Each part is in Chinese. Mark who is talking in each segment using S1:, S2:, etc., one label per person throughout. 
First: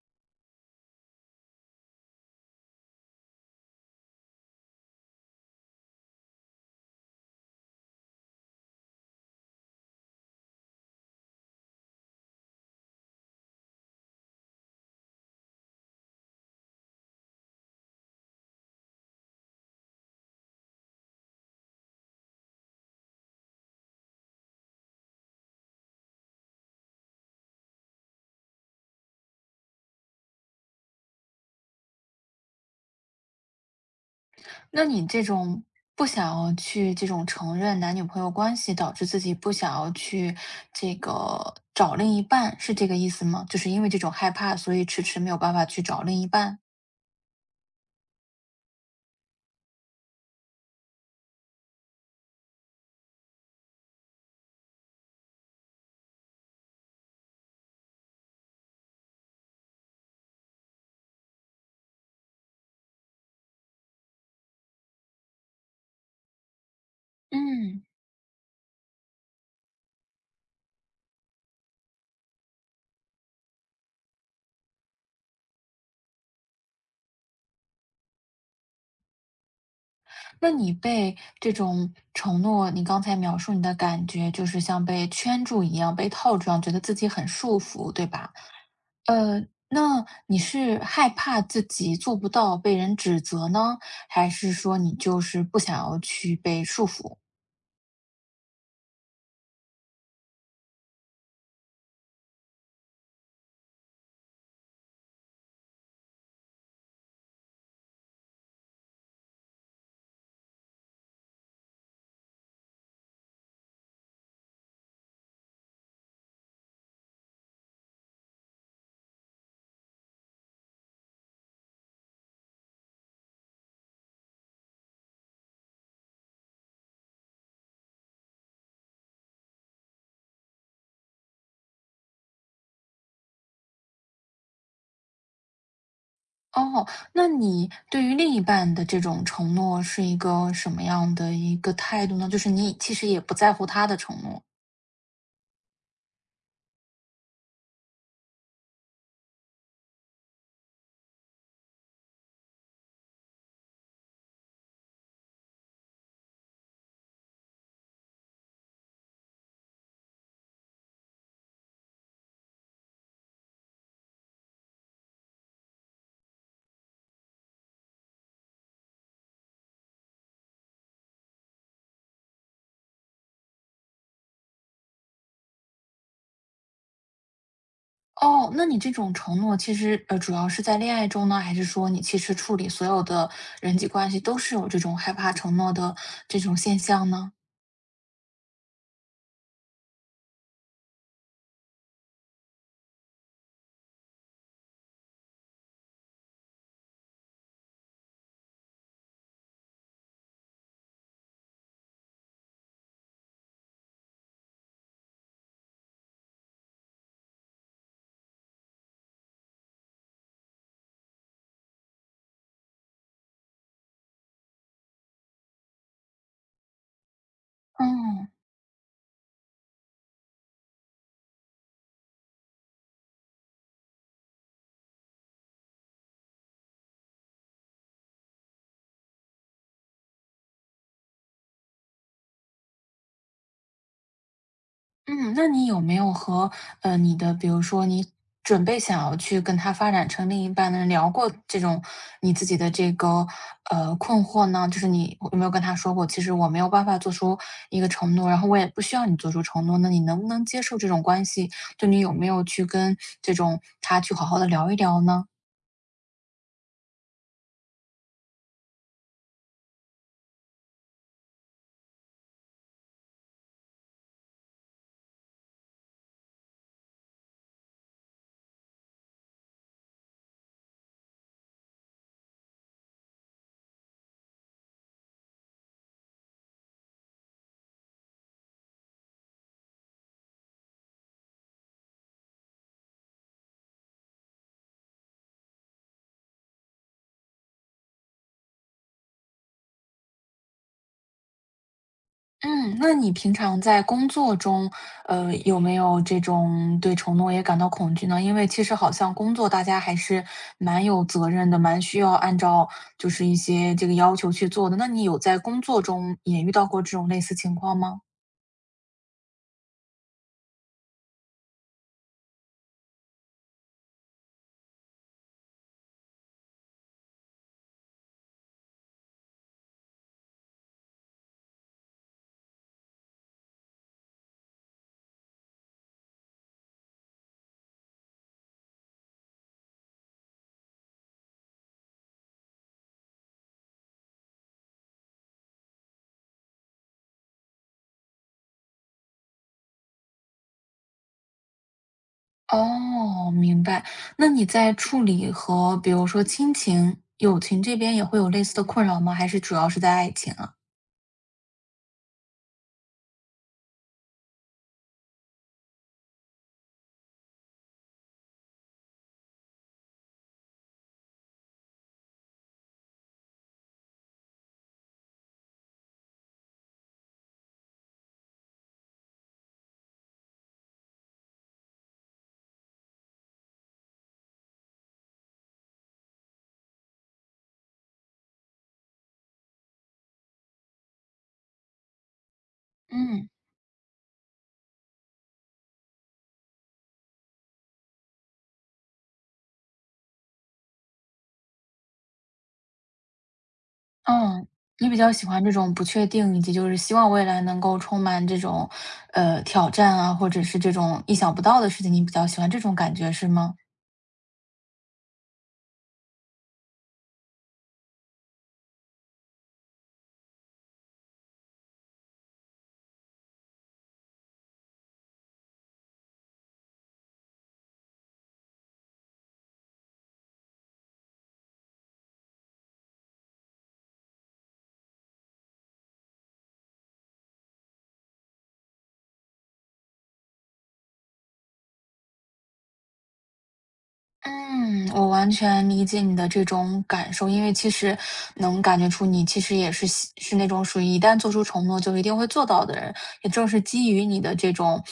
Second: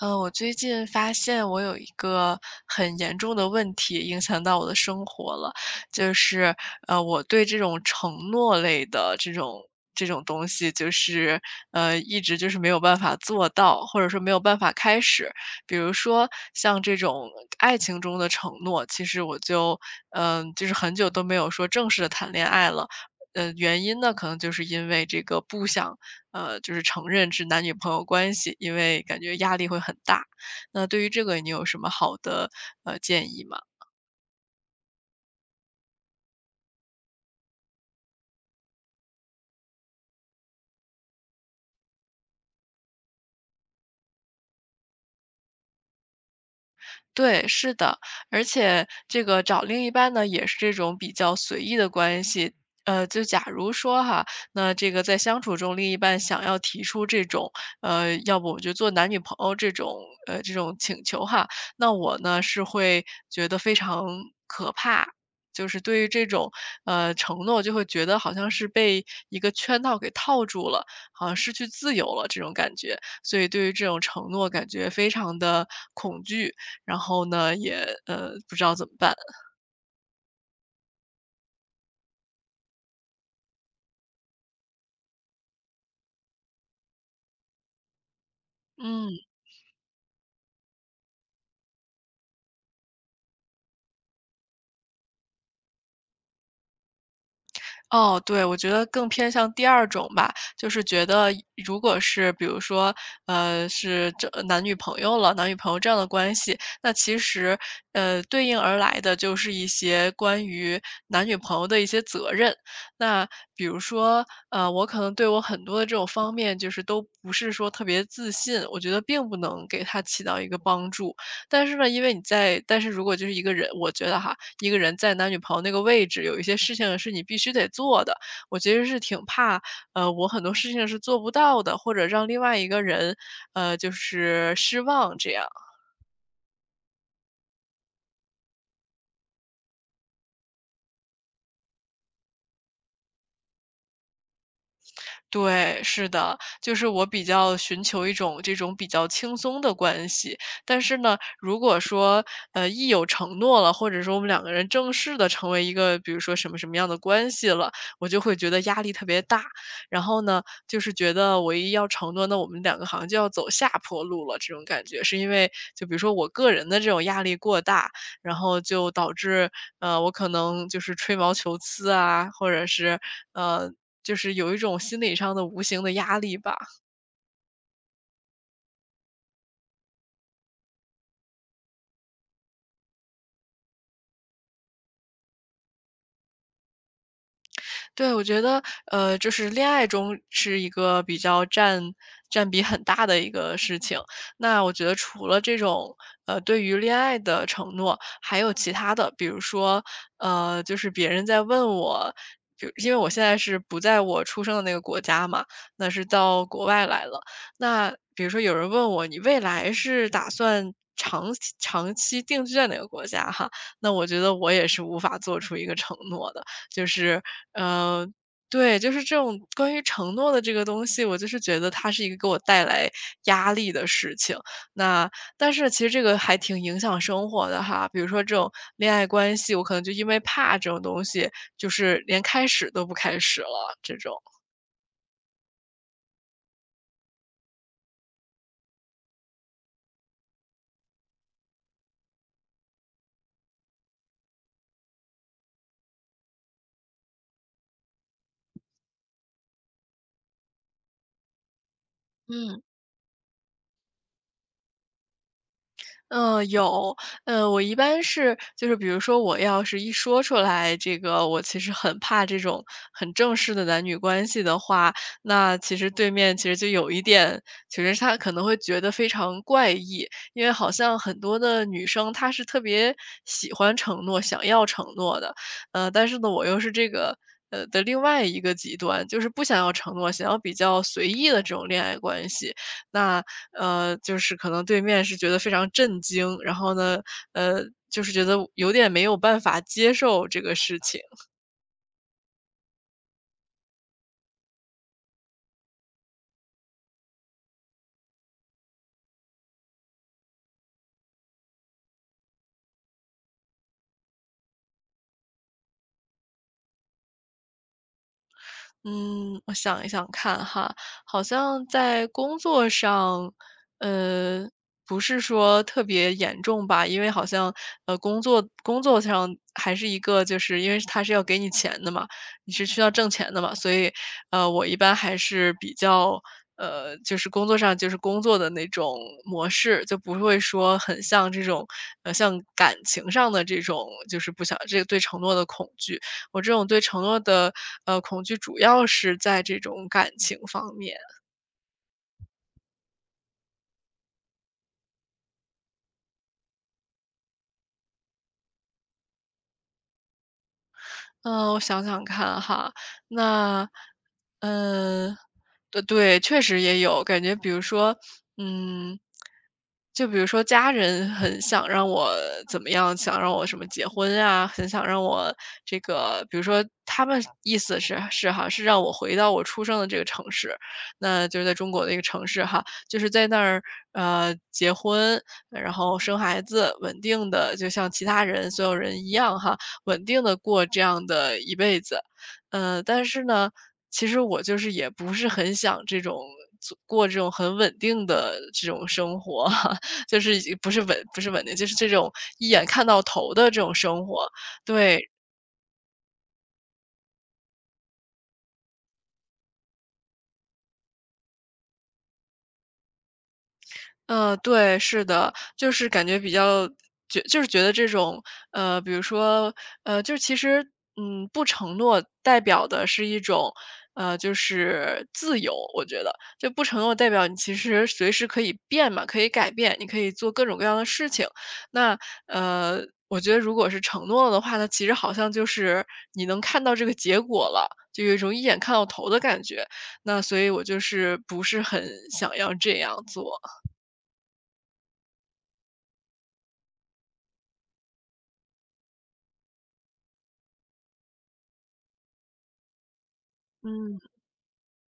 S1: 我最近发现我有一个很严重的问题影响到我的生活了，就是我对这种承诺类的这种东西，就是一直就是没有办法做到，或者说没有办法开始。比如说像这种爱情中的承诺，其实我就就是很久都没有说正式的谈恋爱了。原因呢，可能就是因为这个不想就是承认是男女朋友关系，因为感觉压力会很大。那对于这个，你有什么好的建议吗？
S2: 那你这种不想要去这种承认男女朋友关系，导致自己不想要去这个找另一半，是这个意思吗？就是因为这种害怕，所以迟迟没有办法去找另一半。
S1: 对，是的，而且这个找另一半呢，也是这种比较随意的关系。就假如说哈，那这个在相处中，另一半想要提出这种，要不我就做男女朋友这种，这种请求哈，那我呢是会觉得非常可怕，就是对于这种，承诺就
S2: 嗯，
S1: 会觉得好像是被一个圈套给套住了，好像失去自由了这种感觉，所以对于这种承诺感觉非常的恐惧。然后呢，也，不知道怎么办。
S2: 那你被这种承诺，你刚才描述你的感觉，就是像被圈住一样，被套住一样觉得自己很束缚，对吧？
S1: 嗯，
S2: 呃，那你是害怕自己做不到被人指责呢，还是说你就是不想要去被束缚？
S1: 哦，对，我觉得更偏向第二种吧，就是觉得如果是比如说，是这男女朋友了，男女朋友这样的关系，那其实，对应而来的就是一些关于男女朋友的一些责任。那比如说，我可能对我很多的这种方面，就是都不是说特别自信，我觉得并不能给他起到一个帮助。但是呢，因为你在但是如果就是一个人我觉得哈，一个人在男女朋友那个位置，有一些事情是你必须得做的。我其实是挺怕，我很多事情是做不到的，或者让另外一个人，就是失望这样。
S2: 哦，那你对于另一半的这种承诺是一个什么样的一个态度呢？就是你其实也不在乎他的承诺。
S1: 对，是的，就是我比较寻求一种这种比较轻松的关系。但是呢，如果说，一有承诺了，或者说我们两个人正式的成为一个比如说什么什么样的关系了，我就会觉得压力特别大。然后呢，就是觉得我一要承诺，那我们两个好像就要走下坡路了，这种感觉。是因为就比如说我个人的这种压力过大，然后就导致我可能就是吹毛求疵啊，或者是，呃，就是有一种心理上的无形的压力吧。
S2: 哦，那你这种承诺其实，主要是在恋爱中呢，还是说你其实处理所有的人际关系都是有这种害怕承诺的这种现象呢？
S1: 对，我觉得，就是恋爱中是一个比较占比很大的一个事情。那我觉得除了这种，对于恋爱的承诺，还有其他的，比如说，就是别人在问我，就因为我现在是不在我出生的那个国家嘛，那是到国外来了。那比如说有人问我，你未来是打算长期定居在哪个国家哈？那我觉得我也是无法做出一个承诺的。就是，呃，
S2: 嗯。
S1: 对，就是这种关于承诺的这个东西，我就是觉得它是一个给我带来压力的事情。那但是其实这个还挺影响生活的哈，比如说这种恋爱关系，我可能就因为怕这种东西，就是连开始都不开始了这种。
S2: 嗯，那你有没有和，你的比如说你准备想要去跟他发展成另一半的人聊过这种你自己的这个，困惑呢？就是你有没有跟他说过，其实我没有办法做出一个承诺，然后我也不需要你做出承诺，那你能不能接受这种关系？就你有没有
S1: 嗯。
S2: 去跟这种他去好好的聊一聊呢？
S1: 嗯，有，我一般是就是比如说我要是一说出来这个，我其实很怕这种很正式的男女关系的话，那其实对面其实就有一点，其实他可能会觉得非常怪异，因为好像很多的女生她是特别喜欢承诺、想要承诺的，但是呢，我又是这个。的另外一个极端就是不想要承诺，想要比较随意的这种恋爱关系，那，就是可能对面是觉得非常震惊，然后呢，呃，就是觉得有点没有办法接受这个事情。
S2: 嗯，那你平常在工作中，有没有这种对承诺也感到恐惧呢？因为其实好像工作大家还是蛮有责任的，蛮需要按照就是一些这个要求去做的。那你有在工作中也遇到过这种类似情况吗？
S1: 嗯，我想一想看哈，好像在工作上，呃，不是说特别严重吧，因为好像工作上还是一个，就是因为他是要给你钱的嘛，你是需要挣钱的嘛，所以我一般还是比较就是工作上就是工作的那种模式，就不会说很像这种像感情上的这种，就是不想这个对承诺的恐惧。我这种对承诺的，恐惧主要是在这种感情方面。
S2: 哦，明白。那你在处理和比如说亲情、友情这边也会有类似的困扰吗？还是主要是在爱情啊？
S1: 嗯，我想想看哈，那，嗯，对对，确实也有感觉，比如说，嗯，就比如说家人很想让我怎么样，想让我什么结婚啊，很想让我这个，比如说他们意思是是哈，是让我回到我出生的这个城市，那就是在中国的一个城市哈，就是在那儿结婚，然后生孩子，稳定的，就像其他人所有人一样哈。稳定的过这样的一辈子。但是
S2: 嗯。
S1: 呢，其实我就是也不是很想这种做过这种很稳定的这种生活，就是已经不是稳定，就是这种一眼看到头的这种生活，
S2: 嗯，你比
S1: 对。
S2: 较喜欢这种不确定，以及就是希望未来能够充满这种，挑战啊，或者是这种意想不到的事情，你比较喜欢这种感觉是吗？
S1: 对，是的，就是感觉比较就是觉得这种，比如说，就是其实，不承诺代表的是一种，就是自由，我觉得，就不承诺代表你其实随时可以变嘛，可以改变，你可以做各种各样的事情。那，呃，我觉得如果是承诺了的话，那其实好像就是你能看到这个结果了，就有一种一眼看到头的感觉。那所以我就是不是很想要这样做。
S2: 嗯，我完全理解你的这种感受，因为其实能感觉出你其实也是喜是那种属于一旦做出承诺就一定会做到的人，也正是基
S1: 嗯。
S2: 于你的这种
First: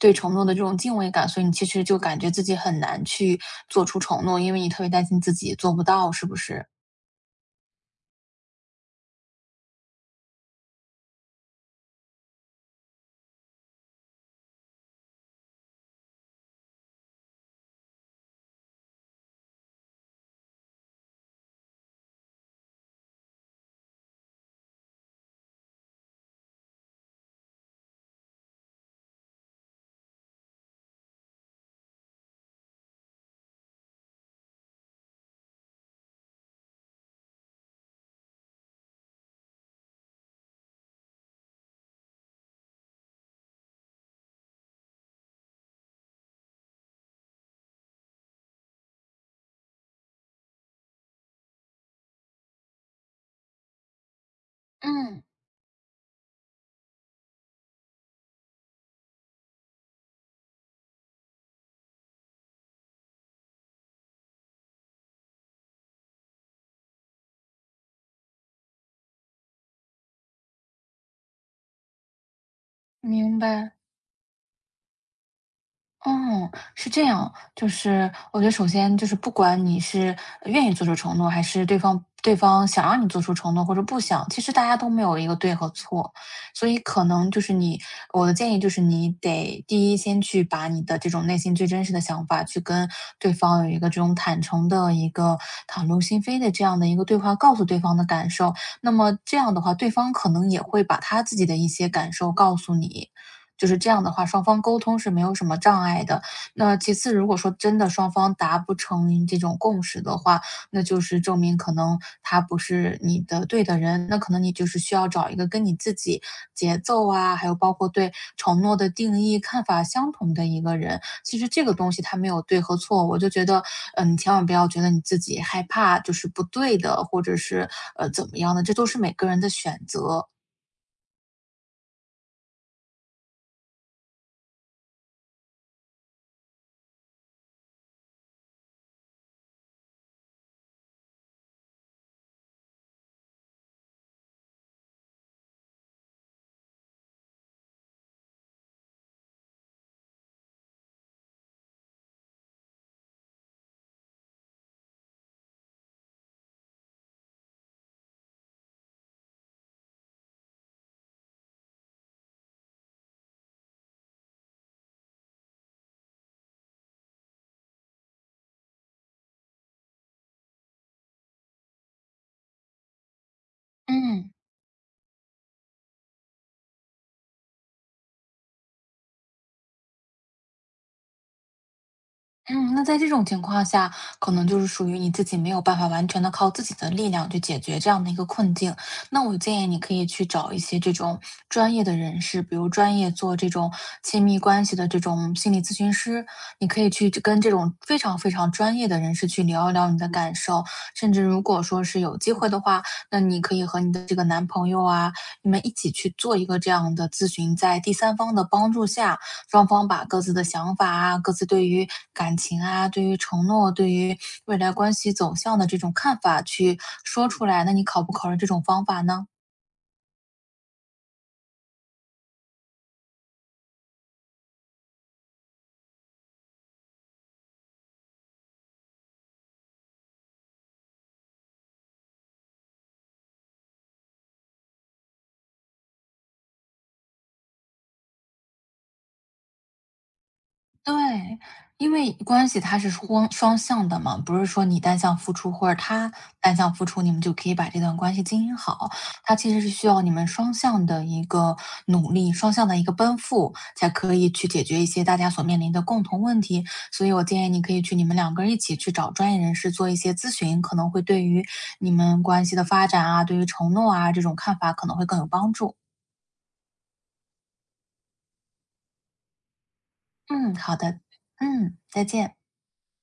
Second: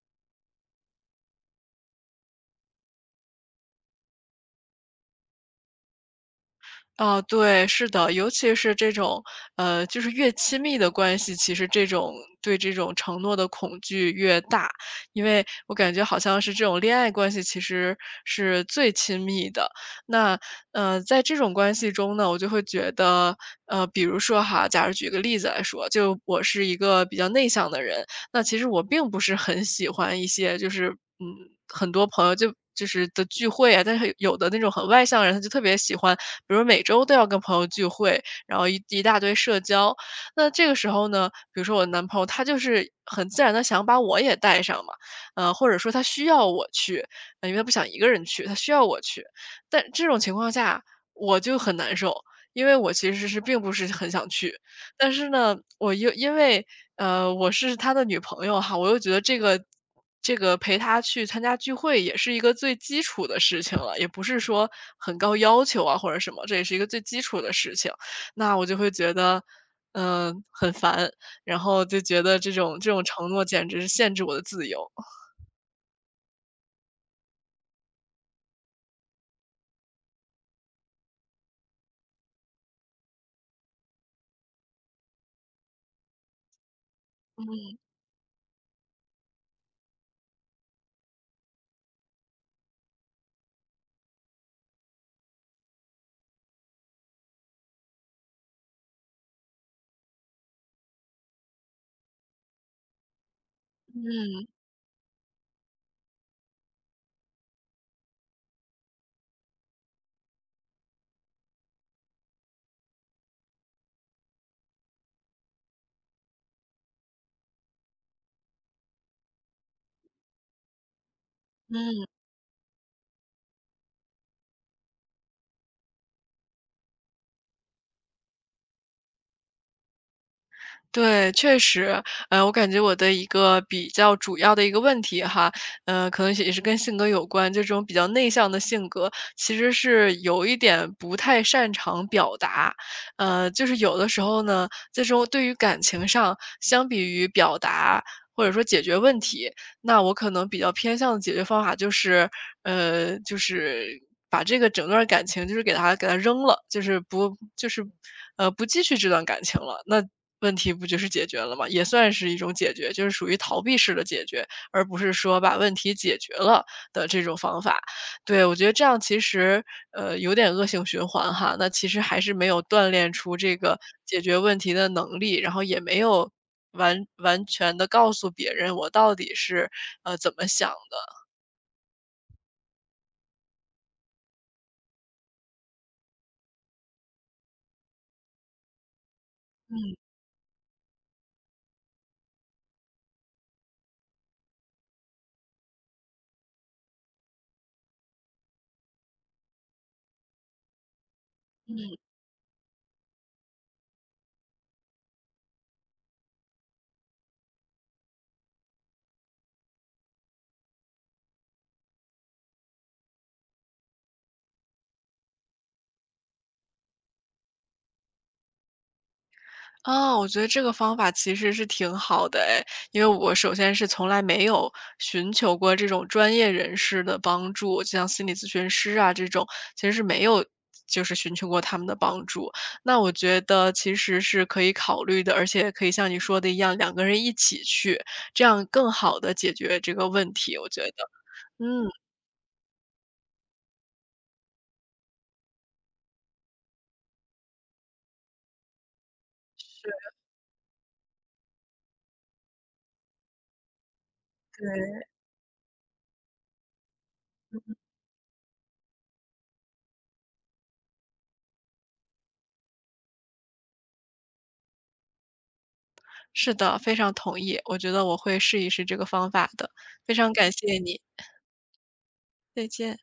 S2: 对承诺的这种敬畏感，所以你其实就感觉自己很难去做出承诺，因为你特别担心自己做不到，是不是？
S1: 哦，对，是的，尤其是这种，就是越亲密的关系，其实这种对这种承诺的恐惧越大，因为我感觉好像是这种恋爱关系其实是最亲密的。那，在这种关系中呢，我就会觉得，比如说哈，假如举个例子来说，就我是一个比较内向的人，那其实我并不是很喜欢一些就是嗯，很多朋友就是的聚会啊，但是有的那种很外向的人，他就特别喜欢，比如每周都要跟朋友聚会，然后一大堆社交。那这个时候呢，比如说我男朋友，他就是很自然的想把我也带上嘛，或者说他需要我去，因为他不想一个人去，他需要我去。但这种情况下我就很难受，因为我其实是并不是很想去，但
S2: 嗯，
S1: 是呢，我又因为我是他的女朋友哈，我又觉得这个陪他去参加聚会也是一个最基础的事情了，也不是说很高要求啊或者什么，这也是一个最基础的事情。那我就会觉得，很烦，然后就觉得这种承
S2: 明
S1: 诺简
S2: 白。
S1: 直是限制我的自由。
S2: 嗯，是这样，就是我觉得首先就是不管你是愿意做出承诺，还是对方想让你做出承诺或者不想，其实大家都没有一个对和错，所以可能就是你，我的建议就是你得第一先去把你的这种内心最真实的想法去跟对方有一个这种坦诚的一个袒露心扉的这样的一个对话，告诉对方的感受，那么这样的话，对方可能也会把他自己的一些感受告诉你，就是这样的话，双方沟通是没有什么障碍的。那其次，如果说真的双方达不成这种共识的话，那就是证明可能他不是你的对的人，那可能你就是需要找一个跟你自己节奏啊，还有包括对承诺的定义、看法相同的一个人。其实这个东西它没有对和错，我就觉得，嗯，你千万不要觉得你自己害怕就是不对的，或者是怎么样的，这都是每个人的选择。
S1: 对，确实，我感觉我的一个比较主要的一个问题哈，可能也是跟性格有关，这种比较内向的性格，其实是有一点不太擅长表达，就是有的时候呢，这种对于感情上，相比于表达或者说解决问题，那我可能比较偏向的解决方法就是，就是把这个整段儿感情就是给它扔了，就是不就是，不继续这段感情了，那问题不就是解决了吗？也算是一种解决，就是属于逃避式的解决，而不是说把问题解决了的这种方法。对，我觉得这样其实，有点恶性循环哈。那其实还是没有锻炼出这个解
S2: 嗯。
S1: 决问题的能力，然后也没有完全的告诉别人我到底是，怎么想的。
S2: 嗯，那在这种情况下，可能就是属于你自己没有办法完全的靠自己的力量去解决这样的一个困境。那我建议你可以
S1: 嗯
S2: 去找一些这种专业的人士，比如专业做这种亲密关系的这种心理咨询师，你可以去跟这种非常非常专业的人士去聊一聊你的感受，甚至如果说
S1: 嗯。
S2: 是有机会的话，那你可以和你的这个男朋友啊，你们一起去做一个这样的咨询，在第三方的帮助下，双方把各自的想法啊、各自对于感情啊、对于承诺、对于未来关系走向的这种看法去说出来。那你考不考虑这种方法呢？
S1: 哦，我觉得这个方法其实是挺好的哎，因为我首先是从来没有寻求过这种专业人士的帮助，就像心理咨询师啊这种，其实是没有就是寻求过他们的帮助。那我觉得其实是可以考虑的，而且可以像你说的一样，两个人一起去，这样更好的解决这个问题，我觉得。
S2: 对，
S1: 嗯，
S2: 因为关系它是双向的嘛，不是说你单向付出或者他单向付出，你们就可以把这段关系经营好。它其实是需要
S1: 是。
S2: 你们双向的一个努力，双向的一个奔赴，才可以去解
S1: 对。
S2: 决一些大家所面临的共同问题。所以我建议你可以去你们两个人一起去找专业人士做一些咨询，可能会对于你们关系的发展啊，对于承诺啊这种看法可能会更有帮助。
S1: 是的，非常同意，我觉得我会试一试这个方法的，非常感
S2: 嗯，好
S1: 谢
S2: 的，
S1: 你，
S2: 嗯，再见。
S1: 再见。